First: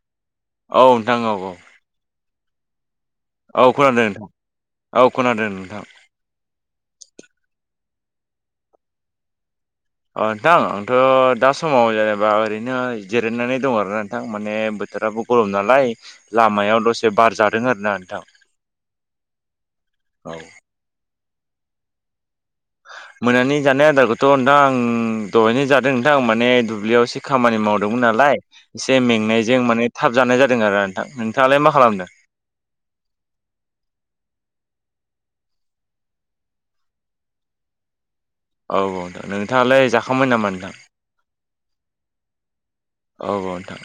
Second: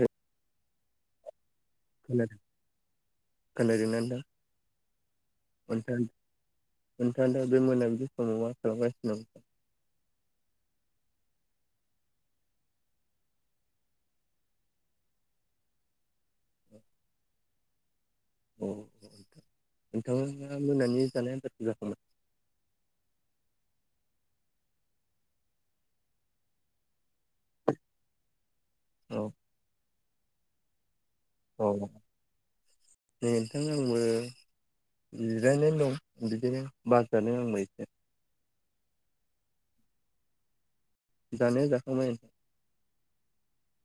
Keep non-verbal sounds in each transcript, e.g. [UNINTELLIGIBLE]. ओ औ नोंथां औ औ खोनादों औ खोनादोंनाय खोनादों नोंथां औ खोनादों नोंथां नोंदां [UNINTELLIGIBLE] नोंथां दा बे मोनाबिलि समाव मा खालामगासिनो दं? अ 'नोंथां आंथ' दा समाव जेनेबा ओरैनो जिरायनानै दं आरो नोंथां माने बोथोराबो गरम नालाय लामायाव दसे बार जादों आरोना नोंथां। अ औ नोंथाङा मोनानि जानाय आदार जाखांबाय? मोनानि जानाय आदारखौथ' नोंथां आं दहायनो जादों नोंथां माने दुब्लियाव इसे खामानि मावदोंमोन नालाय एसे औ मेंनायजों माने थाब जानाय जादों आरो नोंथां नोंथाङालाय औ मा खालामदों ए नोंथां आंबो जिरायनानै दं बिदिनो बार जादों आंबो एसे औ औ दा नोंथाङालाय जाखांबाय नामा नोंथां। जानाया जाखांबाय औ औ नोंथां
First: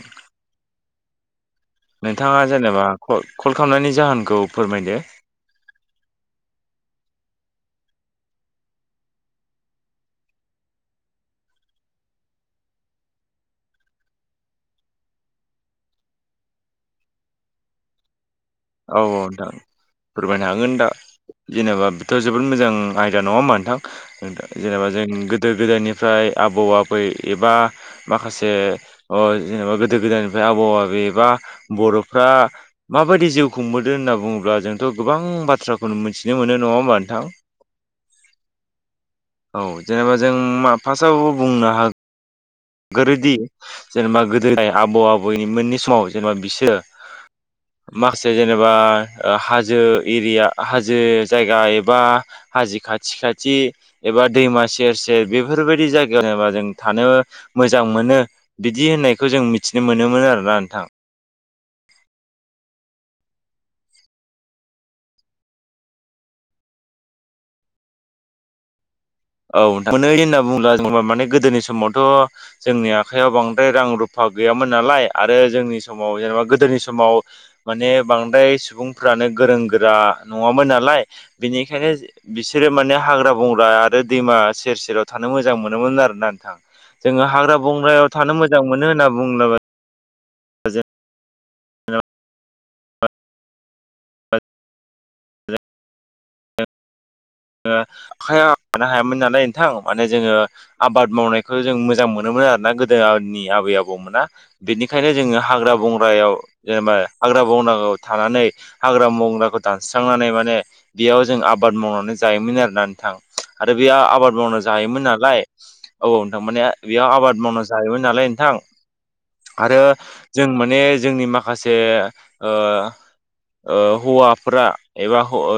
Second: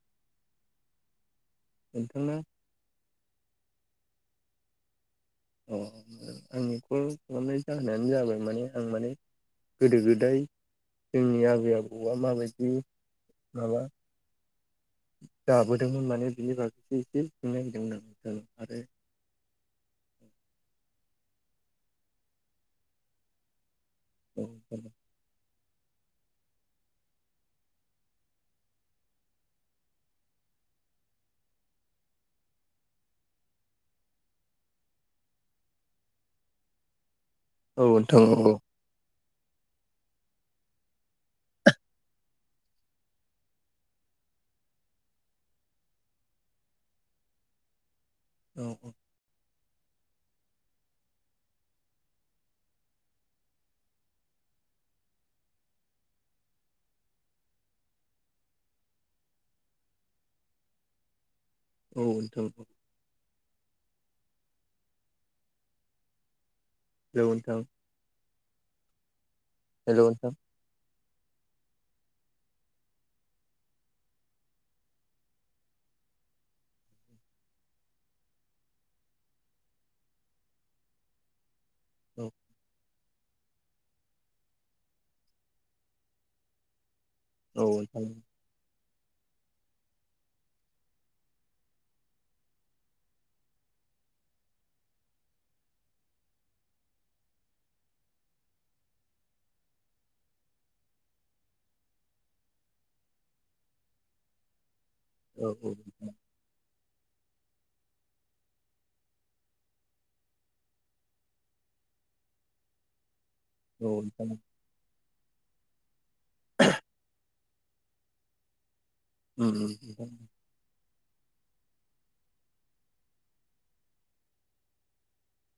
नोंथांना नोंथाङा जेनेबा क-कल खालामनायनि जाहोनखौ फोरमायदो। अ आंनि खल खालामनाय जाहोनानो जाबाय माने आं माने गोदो गोदाय जोंनि आबै-आबौआ माबायदि माबा जाबोदोंमोन माने बिनि बागैसो एसे सोंनो नागिरदोंमोन आ सार आरो औ औ नोंथां फोरमायनो हागोन दा जेनेबा बेथ' जोबोद मोजां आयदा नङा होनबा नोंथां। नोंथांनाव नोंथां जेनेबा आरो जों गोदो-गोदायनिफ्राय आबौ-आबै एबा माखासे ओ जेनेबा गोदो-गोदायनिफ्राय आबै-आबौ बा बर'फ्रा माबायदि जिउ खुंबोदों होनना बुङोब्ला जोंथ' गोबां बाथ्राखौ मोनथिनो मोनो नङा होमबा नोंथां। औ नोंथां औ औ जेनेबा जों मा फार्स्टआवबो बुंनो हा गोरोदि जेनेबा गोदोहाय आबौ आबौनि मोननि समाव जेनेबा बिसोरो माखासे जेनेबा औ ओ हाजो एरिया हाजो जायगा एबा हाजो खाथि खाथि एबा दैमा सेर सेर बेफोरबायदि जायगायाव बा जों थानो मोजां मोनो बिदि होननायखौ जों मिथिनो मोनोमोन आरोना नोंथां औ नोंथां औ हेलौ नोंथां। औ नोंथां मोनै होनना बुंङोब्ला माने गोदोनि समावथ' जोंनि आखाइयाव बांद्राय रां रुफा गैयामोन नालाय आरो जोंनि समाव जेनबा गोदोनि समाव माने बांद्राय सुबुंफ्रानो गोरों गोरा नङामोन नालाय बिनिख औ बिसोरो माने हाग्रा बंग्राद दो दैमा सेर सेराव थानो मोजां मोनोमोन आरो ना नोंथां जोङो हाग्रा औ नोंथां बंग्रायाव थानो मोज जां मोनो होनना बुंब्लाबो [UNINTELLIGIBLE] ओ आखाया मानो हायामोन नालाय नोंथां माने जोङो आबाद मावनायखौ जों मोजां मोनोमोन आरोना गोदोनि आबै-आबौमोना बेनिखायनो जोङो औ औ हाग्रा बंग्रायाव जेनेबा हाग्रा बंग्रा थानानै हाग्रा बंग्राखौ दानस्रांनानै माने बेयाव जों आबाद मावनानै जायोमोन आरोना नोंथां आरो नोंथां औ बेयाव नोंथां आबाद मावनानै जायोमोन नालाय औ नोंथां माने बेयाव आबाद मावनानै जायोमोन नालाय नोंथां उम आरो जों माने जोंनि माखासे ओ ओ हौवाफ्रा एबा हौ ओ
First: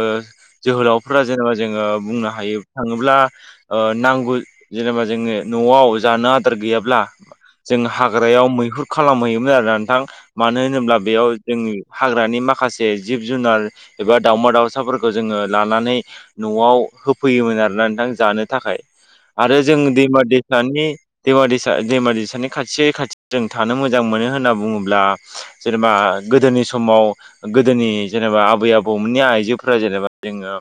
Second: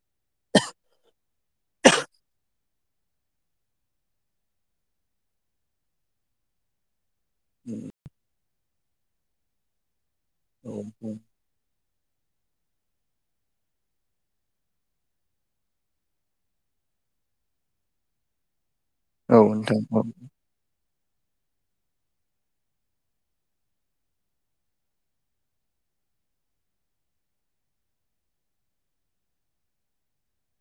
जोहोलावफ्रा जोङो बुंनो हायोब थाङोब्ला ओ नांगौ जेनेबा जोङो न'आव जानो आदार गैयाब्ला जों हाग्रायाव मैहुर खालामहैयोमोन आरोना नोंथां मानो उम होनोब्ला नोंथां बेयाव जोंनि हाग्रानि माखासे जिब जुनार एबा दावमा दाउसाफोरखौ जोङो लानानै न'आव होफैयोमोन आरोना नोंथां जानो थाखाय आरो जों उम दैमा दै सानि दैमा दैसा दैमा दैसानि खाथि खाथि जों थानो मोजां मोनो होनना बुङोब्ला जेनेबा गोदोनि समाव गोदोनि जेनेबा आबै आबौमोननि आइजोफोरा जेनेबा जोङो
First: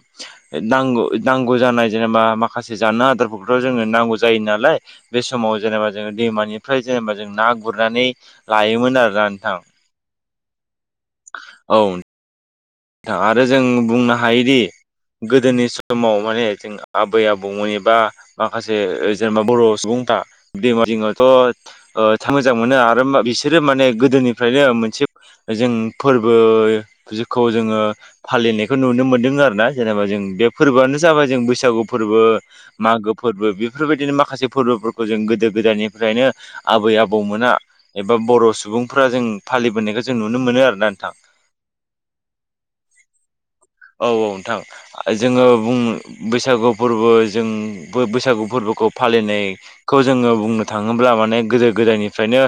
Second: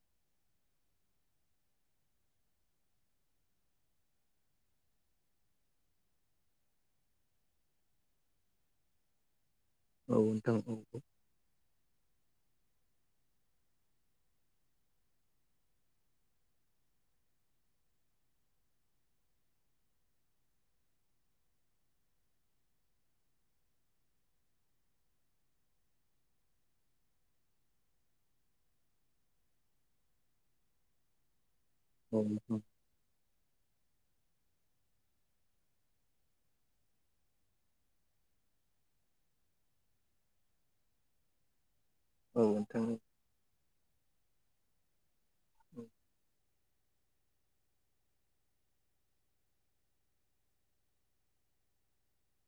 नांगौ नांगौ जानाय जेनेबा माखासे जानो आदारफोरखौथ' जोङो नांगौ जायो नालाय। बे समाव जेनेबा जोङो दैमानिफ्राय जेनेबा जों ना गुरनानै लायोमोन आरोना नोंथां। औ नोंथां औ औ। औ। थां आरो जों बुंनो हायोदि गोदोनि समाव माने जों आबै आबौमोन एबा माखासे जेनेबा बर' सुबुंफ्रा दैमा जिंआवथ' ओ था मोजां मोनो आरो बिसोरो माने गोदोनिफ्रायनो मोनसे जों फोरबो जोख खौ जोङो फालिनायखौ नुनो मोन्दों आरोना जेनेबा जों बे फोरबोआनो जाबाय जों बैसागु औ फोरबो। नोंथां मागो फोरबो बेफोरबायदिनो माखासे फोरबोफोरखौ जों गोदो गोदायनिफ्रायनो आबै आबौमोना एबा बर' सुबुंफोरा जों फालिबोनायखौ जों नुनो मोनो आरोना नोंथां। औ नोंथां औ। औ औ नोंथां जोङो बुं बैसागुआब फोरबो जों बैसागु फोरबोखौ फालिनाय खौ जोङो बुंनो थाङोब्ला माने गोदो गोदायनिफ्रायनो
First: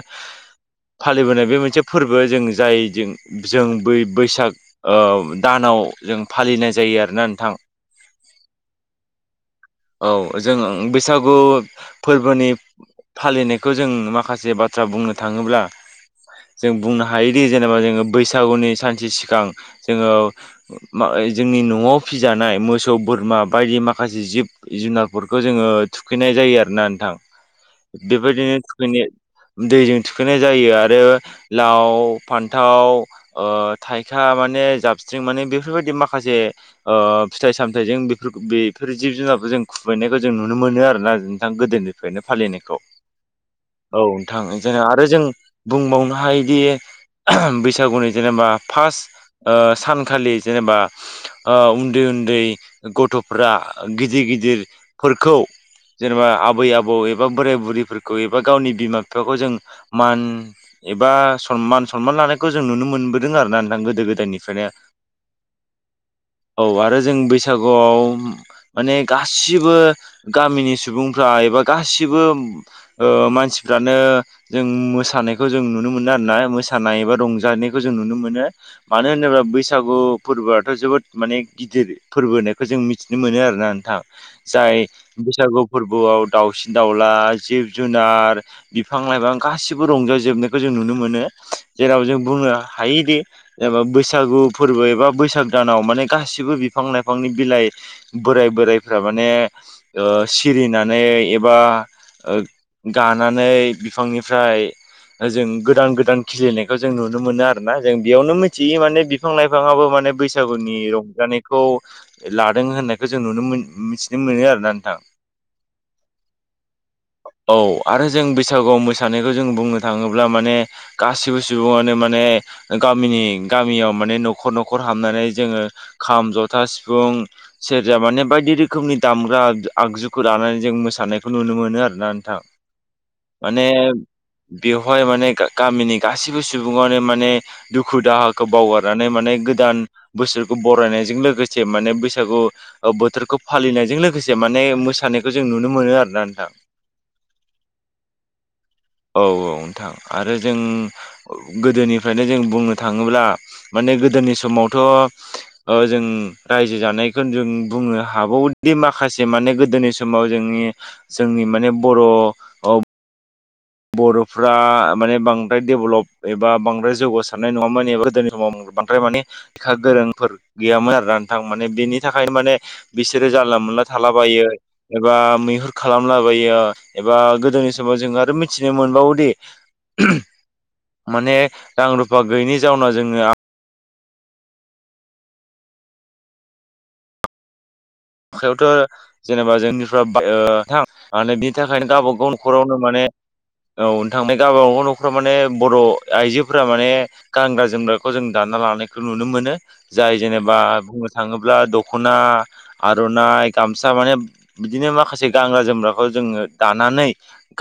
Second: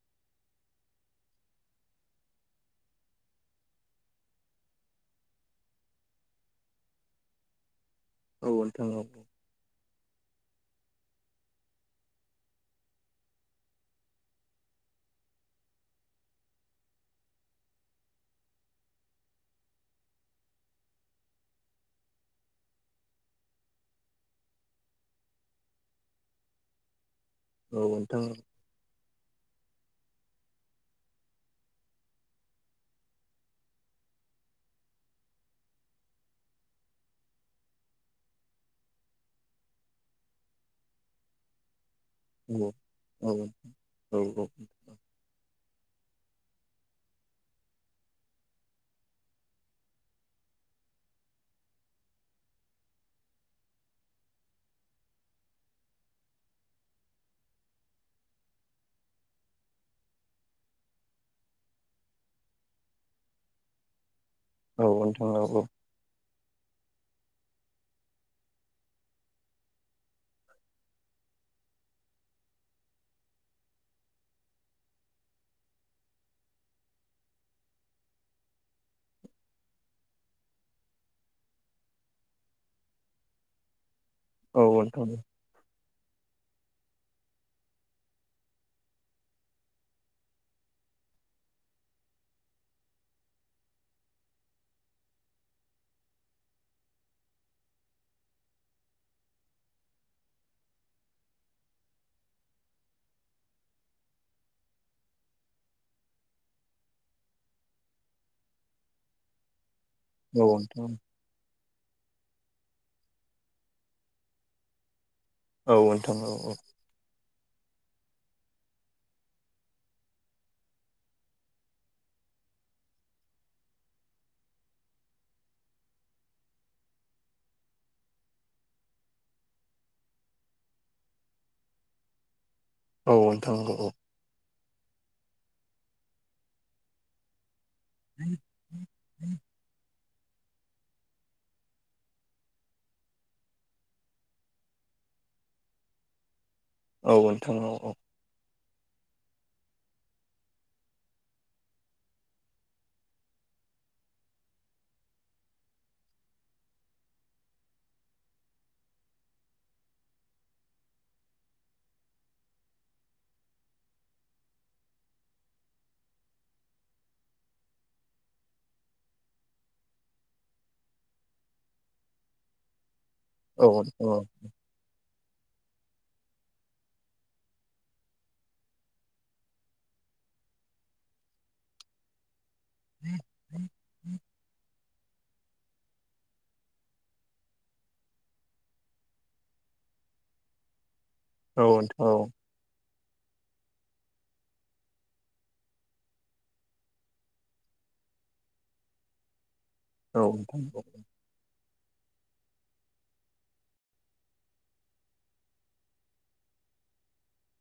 फालिबोनाय बे मोनसे फोरबो जों जाय जों जों बै बैसाग ओ दानाव जों फालिनाय जायो आरोना नोंथां। औ नोंथां औ। औ जों बैसागु फोरबोनिफ फालिनायखो जों माखासे बाथ्रा बुंनो थाङोब्ला जों बुंनो हायोदि जेनेबा जोङो बैसागुनि सानसे सिगां जोङो जोंनि न'आव फिजानाय मोसौ बोरमा बायदि माखासे जिब जुनारफोरखौ जोङो थुखैनाय जायो आरोना नोंथां औ नोंथां बेबायदिनो थुखैना दैजों थुखैनाय जायो आरो लाव फान्थाव ओ थाइखा माने जाबस्रिं माने बेफोरबायदि माखासे ओ फिथाइ सामथाइजों बेफोर बेफोर जिब जुनार, जों खुबैनायखौ जों नुनो मोनो आरोना नोंथां गोदोनो। बेनो औ फालिनायखौ औ नोंथां औ औ नोंथां जोङा आरो जों बुंबावनो हायोदि बैसागुनि जेनेबा फार्स्ट ओ सानखालि जेनेबा ओ उन्दै उन्दै गथ'फ्रा गिदिर गिदिरफोरखौ जेनेबा आबै आबौ एबा बोराय बुरैफोरखौ एबा गावनि बिमा बिफाखौ जों मान एबा सनमान सनमान लानायखौ जों नुनो मोनबोदों आरोना नोंथां गोदो गोदायनिफ औ नोंथां औ औ। औ आरो जों बैसागुआव माने गासिबो गामिनि सुबुंफ्रा एबा गासिबो ओ मानसिफ्रानो जों मोसानायखौ जों नुनो मोनो आरोना मोसानाय एबा रंजानायखौ जों नुनो मोनो। मानो होनोब्ला बैसागु फोरबोआथ' जोबोद माने गिदिर फोरबो होननायखौ जों मिथिनो मोनो आरो। नोंथां औ जाय नोंथां औ बैसागु फोरबोआव दाउसिन दाउला, जिब जुनार बिफां लाइफां गासिबो रंजाजोबनायखौ जों नुनो मोनो जेराव जों बुंनो हायोदि जेनेबा बैसागु फोरबो एबा बैसाग दानाव माने गासिबो बिफां लाइफांनि बिलाइ बोराय बोरायफ्रा माने ओ सिरिनानै एबा ओ गानानै बिफांनिफ्राय जों गोदान गोदान खिलिनायखौ जों नुनो मोनो आरोना जों बेयावनो मिथियो माने बिफां लाइफाङाबो माने बैसागुनि नोंथां रंजानायखौ लादों होननायखो जों नुनो मोन मिथिनो मोनो आरोना नोंथां। औ नोंथां औ औ। औ आरो जों बैसागुआव मोसानायखौ जों बुंनो थाङोब्ला माने गासिबो सुबुङानो माने गामिनि गामियाव माने नखर नखर हाबनानै जोङो खाम जथा सिफुं सेरजा माने बायदि रोखोमनि दामग्रा आगजुखौ लानानै जों मोसानायखौ नुनो मोनो आरोना नोंथां। औ नोंथां माने बेवहाय माने गामिनि गासिबो सुबुङानो माने दुखु दाहाखौ बावगारनानै माने गोदान बोसोरखौ बरायनायजों लोगोसे माने बैसागु बोथोरखौ फालिनायजों लोगोसे माने मोसानायखौ जों नुनो मोनो आरोना नोंथां। औ नोंथां औ औ औ औ नोंथां आरो जों गोदोनिफ्रायनो जों बुंनो थाङोब्ला माने गोदोनि समावथ' ओ जों रायजो जानाय बेखौ जों बुंनो हाबावोदि माखासे माने गोदोनि समाव जोंनि जोंनि माने बर' बर'फ्रा माने बांद्राय डेभलप एबा बांद्राय जौगासारनाय नङामोन बा गोदोनि समाव बांद्राय माने लेखा गोरोंफोर गैयामोन आरो नोंथां माने बेनि थाखायनो माने बिसोरो जानला औ नोंथां औ नोंथां औ मोनला नोंथां थालाबायो एबा मैहुर खालामलाबायो एबा गोदोनि समाव जों आरो मि मिथिनो मोनबावोदि माने रां रुफा गैयैनि जाउनाव जोङो [INAUDIBLE] आखायावथ' जेनेबा जोंनिफ्रा ओ नोंथां ओ बिनि थाखायनो गावबा गावनि न'खरावनो माने औ नोंथां गाबागाव न'खराव माने बर' आइजोफोरा माने गानग्रा जोमग्राखौ जों दानना लानायखौ नुनो मोनो जाय जेनेबा थाङोब्ला दख'ना आर'नाइ गामसा माने बिदिनो माखासे गानग्रा जोमग्राखौ जोङो दानानै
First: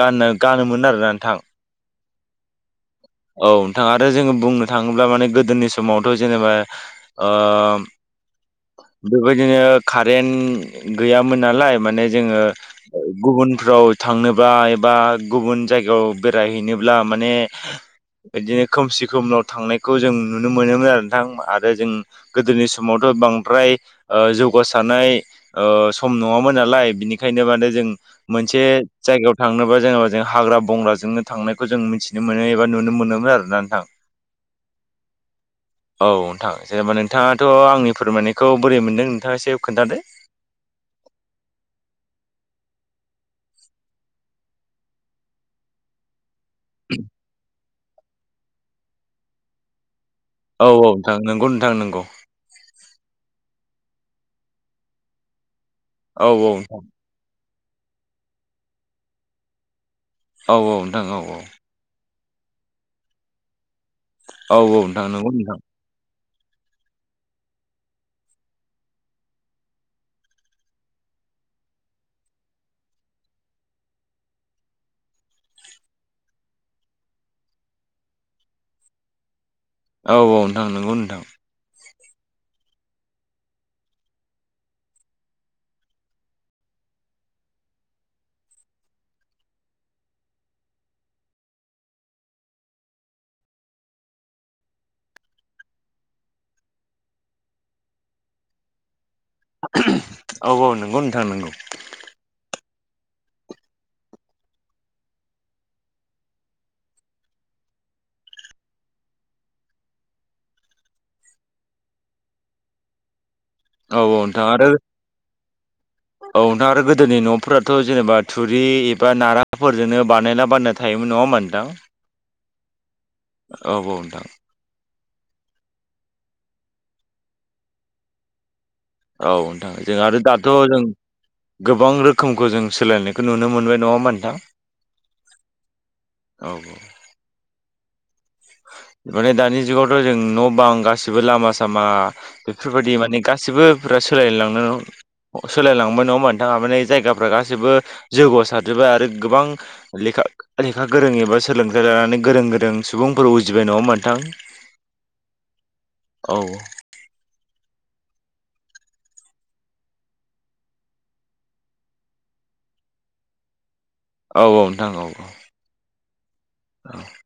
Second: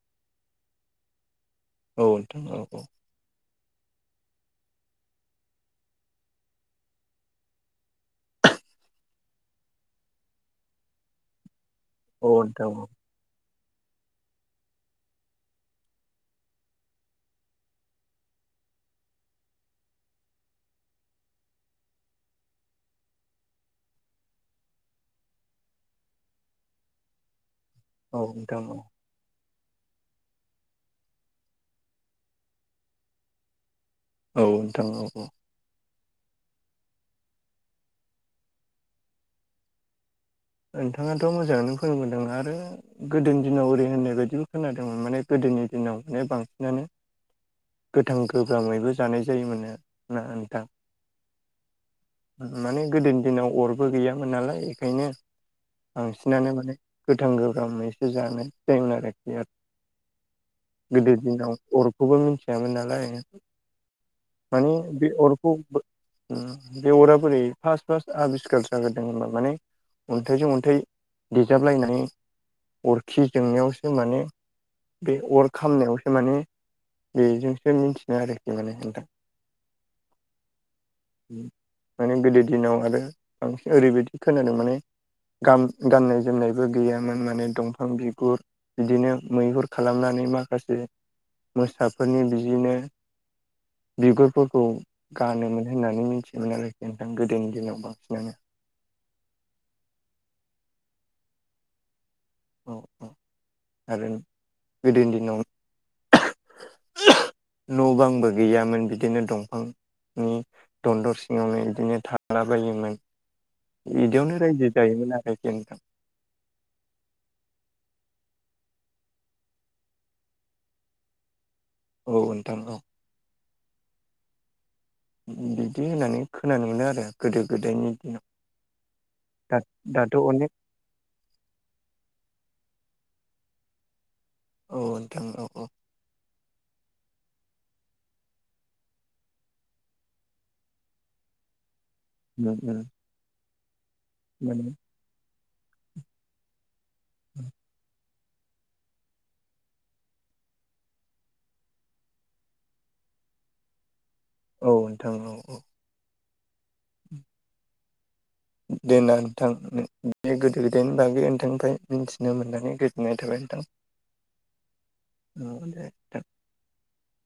गाननो-गानोमोन आरोना नोंथां। औ नोंथां औ औ। औ नोंथाङा आरो जोङो बुंनो थाङोब्ला माने गोदोनि समावथ' जेनेबा ओ‌ बेबायदिनो कारेन्ट गैयामोन नालाय माने जोङो गुबुनफ्राव थांनोबा एबा गुबुन जायगायाव बेरायहैनोब्ला माने बिदिनो खोमसि खोमलाव थांनायखौ जों नुनो मोनोमोन आरो नोंथां आरो जों गोदोनि समावथ' बांद्राय ओ जौ गस सानाय ओ सम नङामोन नालाय बिनिखायनो माने जों मोनसे औ जायगायाव थांनोबा जेनेबा जों हाग्रा बंग्राजोंनो थांनायखौ जों मिथिनो मोनो एबा नुनो मोनोमोन आरोना नोंथां। औ नोंथां औ औ। औ नोंथां जेनेबा नोंथाङाथ' आंनि फोरमायनायखौ बोरै मोनदों नोंथाङा एसे खोन्थादो? नोंथाङाथ' मोजाङैनो फोरोंबोदों आरो गोदोनि दिनाव ओरै होननाय बायदिब्ला खोनादोंमोन माने गोदोनि दिनाव माने बांसिनानो [INAUDIBLE] गोथां गोब्रामैबो जानाय जायोमोनो। औ औ नोंथां नोंगौ नोंथां नोंगौ। माने गोदोनि दिनाव अरबो गैयामोन नालाय बेखायनो औ औ बांसिनानो माने नोंथां गोथां गोब्रामैसो जानो जायोमोन आरो औ औ नोंथां औ गोदो दिनाव अरखौबो मिथियामोन नालाय औ माने औ बे नोंथां नंगौ अरखौ नोंथां बे अरा बोरै फास्ट फास्ट आबिस्कार जाग्रोदों माने अन्थाइजों अन्थाइ देजाबलायनानै अरखि जोंनायावसो माने बे अर खामनायावसो माने बेजोंसो मिथिनो आरोखि माने नोंथां। औ औ नोंथां नंगौ नोंथां। माने गोदो दिनाव आरो बांसिन ओरैबायदि खोनादों माने गान-गाननाय जोमनायबो गैयामोन माने दंफां बिगुर बिदिनो मैहुर खालामनानै माखासे मोसाफोरनि बिदिनो बिगुरफोरखौ गानोमोन होननानै मिथियोमोन आरोखि नोंथां गोदोनि दिनाव बांसिनानो। औ औ नंगौ नोंथां नोंगौ। औ औ आरो गोदोनि दिनाव [UNINTELLIGIBLE] न' बांबो गैयामोन बिदिनो दंफां नि दन्दर सिङावनो बिदिनो थाला बायोमोन। औ बिदियावनो नोंथां आरो रायजो जायोमोन आरो गोदो नोंथां। औ दा आरो गोदोनि न'फोराथ' जेनेबा थुरि एबा नाराफोरजोंनो बानायला थायोमोन नङा होमबा नोंथां? औ नोंथां औ। औ औ नोंथां। बिदि होननानै खोनानो मोनो आरो गोदो गोदायनि दिनाव। औ दा नोंथां जों आरो दाथ' अनेक जों गोबां रोखोमखौ जों सोलायनायखौ नुनो मोनबाय नङा होनबा नोंथां। औ नोंथां औ औ। औ औ माने दानि जुगावथ' जों न' बां गासिबो लामा सामा बेफोरबायदि माने गासिबोफोरा माने सोलायलांनो- सोलायलांबाय नङा होनबा नोंथां माने जायगाफ्रा गासैबो जौगासारजोब्बाय आरो गोबां लेखा लेखा गोरों एबा सोलोंथाइ लानानै गोरों गोरों सुबुंफोर उजिबाय नङा होनबा नोंथां। औ नोंथां औ औ औ [INAUDIBLE] दे ना नोंथां नो बे गोदो गोदायनि बागै नोंथांनिफ्राय मिथिनो मोननानै गोजोननाय थाबाय नोंथां। [INAUDIBLE] औ औ नोंथां औ। उम दे [INAUDIBLE]